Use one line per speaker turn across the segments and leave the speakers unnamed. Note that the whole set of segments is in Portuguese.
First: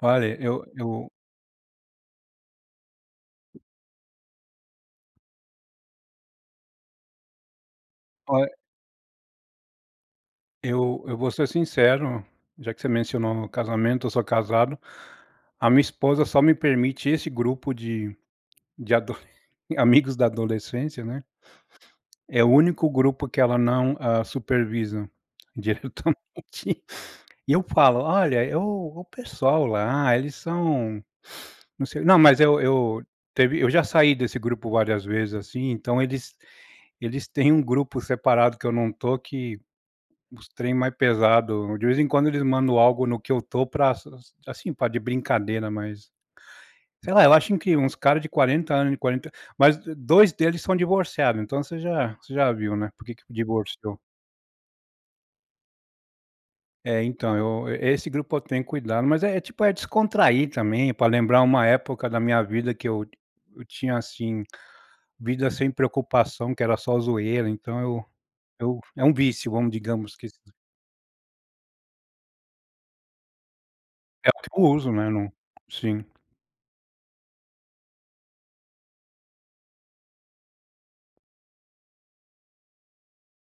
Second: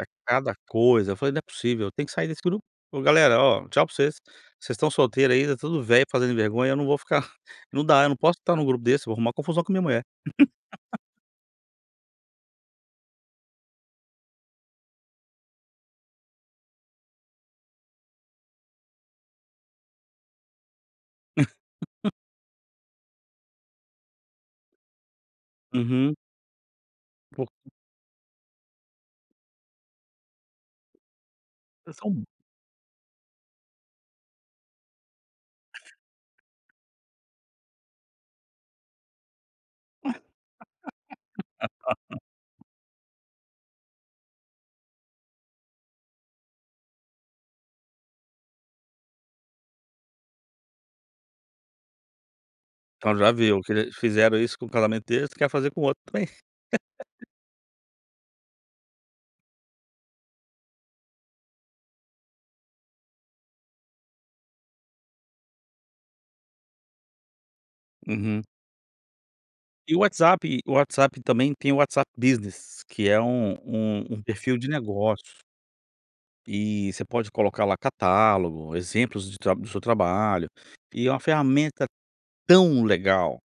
É
Olha,
cada
eu eu
coisa, eu falei: "Né possível, eu tenho que sair desse grupo. Ó galera, ó, tchau para vocês, vocês estão solteiro aí, tá tudo velho, fazendo vergonha, eu não vou ficar, não dá, eu não posso
Olha
estar em um grupo desse, vou arrumar confusão com a minha mulher".
eu eu vou ser sincero, já que você mencionou no casamento, eu sou casado. A minha esposa só me permite esse grupo de adoles de amigos da adolescência, né, é o único grupo que ela não hã supervisa,
Uhum.
diretamente. E
Pouco.
eu falo: "Olha, o o pessoal lá, eles são não
É
sei"
só
não
um.
mas eu eu teve eu já saí desse grupo várias vezes, assim, então eles eles têm um grupo separado que eu não tô que os trem mais pesado, de vez em quando eles mandam algo no que eu tô para para, assim, pra de brincadeira, mas, sei lá, eu acho que uns cara de 40 anos de 40, mas 2 deles são divorciado, então você já você já viu, né, por que
Então
que
já viu, o que eles
divorciou.
fizeram isso com o casamento deles, quer fazer com o outro também.
É então eu, esse grupo eu tenho cuidado, mas é tipo, é descontrair também para lembrar uma época da minha vida que eu eu tinha, assim, vida sem preocupação que era só zoeira então eu
Uhum.
eu é um vício, vamos
E o
digamos que isso.
WhatsApp o WhatsApp também tem o WhatsApp Business, que é um um um
É o que
perfil
eu
de
uso, né, não
negócios.
sim.
E você pode colocar lá catálogo, exemplos de tr do seu trabalho, e é uma ferramenta tão legal,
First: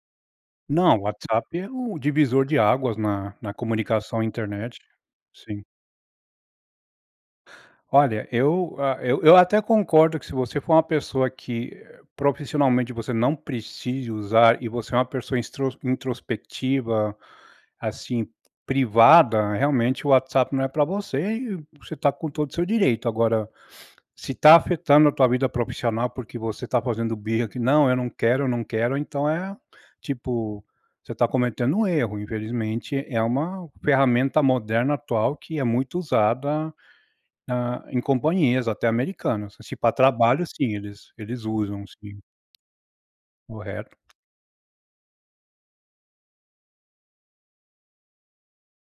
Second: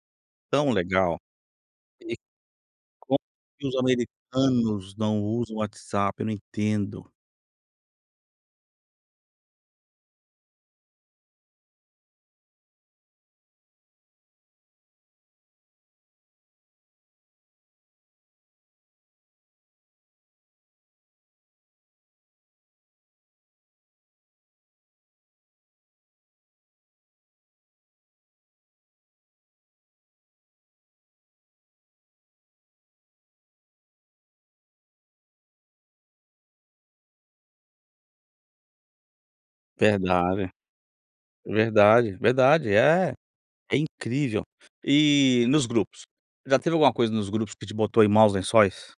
tão
Não, o
legal,
WhatsApp é um
que
divisor de águas
como
na na
que os
comunicação internet.
americanos não usam o
Sim.
WhatsApp, não entendo.
Olha, eu, ah, eu eu até concordo que se você for uma pessoa que profissionalmente você não precise usar e você é uma pessoa intros introspectiva, assim, privada, realmente o WhatsApp não é para você e você tá com todo o seu direito agora, se tá afetando a tua vida profissional, porque você tá fazendo birra que "não, eu não quero, não quero", então é, tipo, você tá cometendo um erro, infelizmente é uma ferramenta moderna atual que é muito usada, hã, em companhias até americanos, se para trabalho
Verdade,
sim eles eles usam
verdade,
sim.
verdade é, é
Correto.
incrível. E nos grupos, já teve alguma coisa nos grupos que te botou em maus lençóis?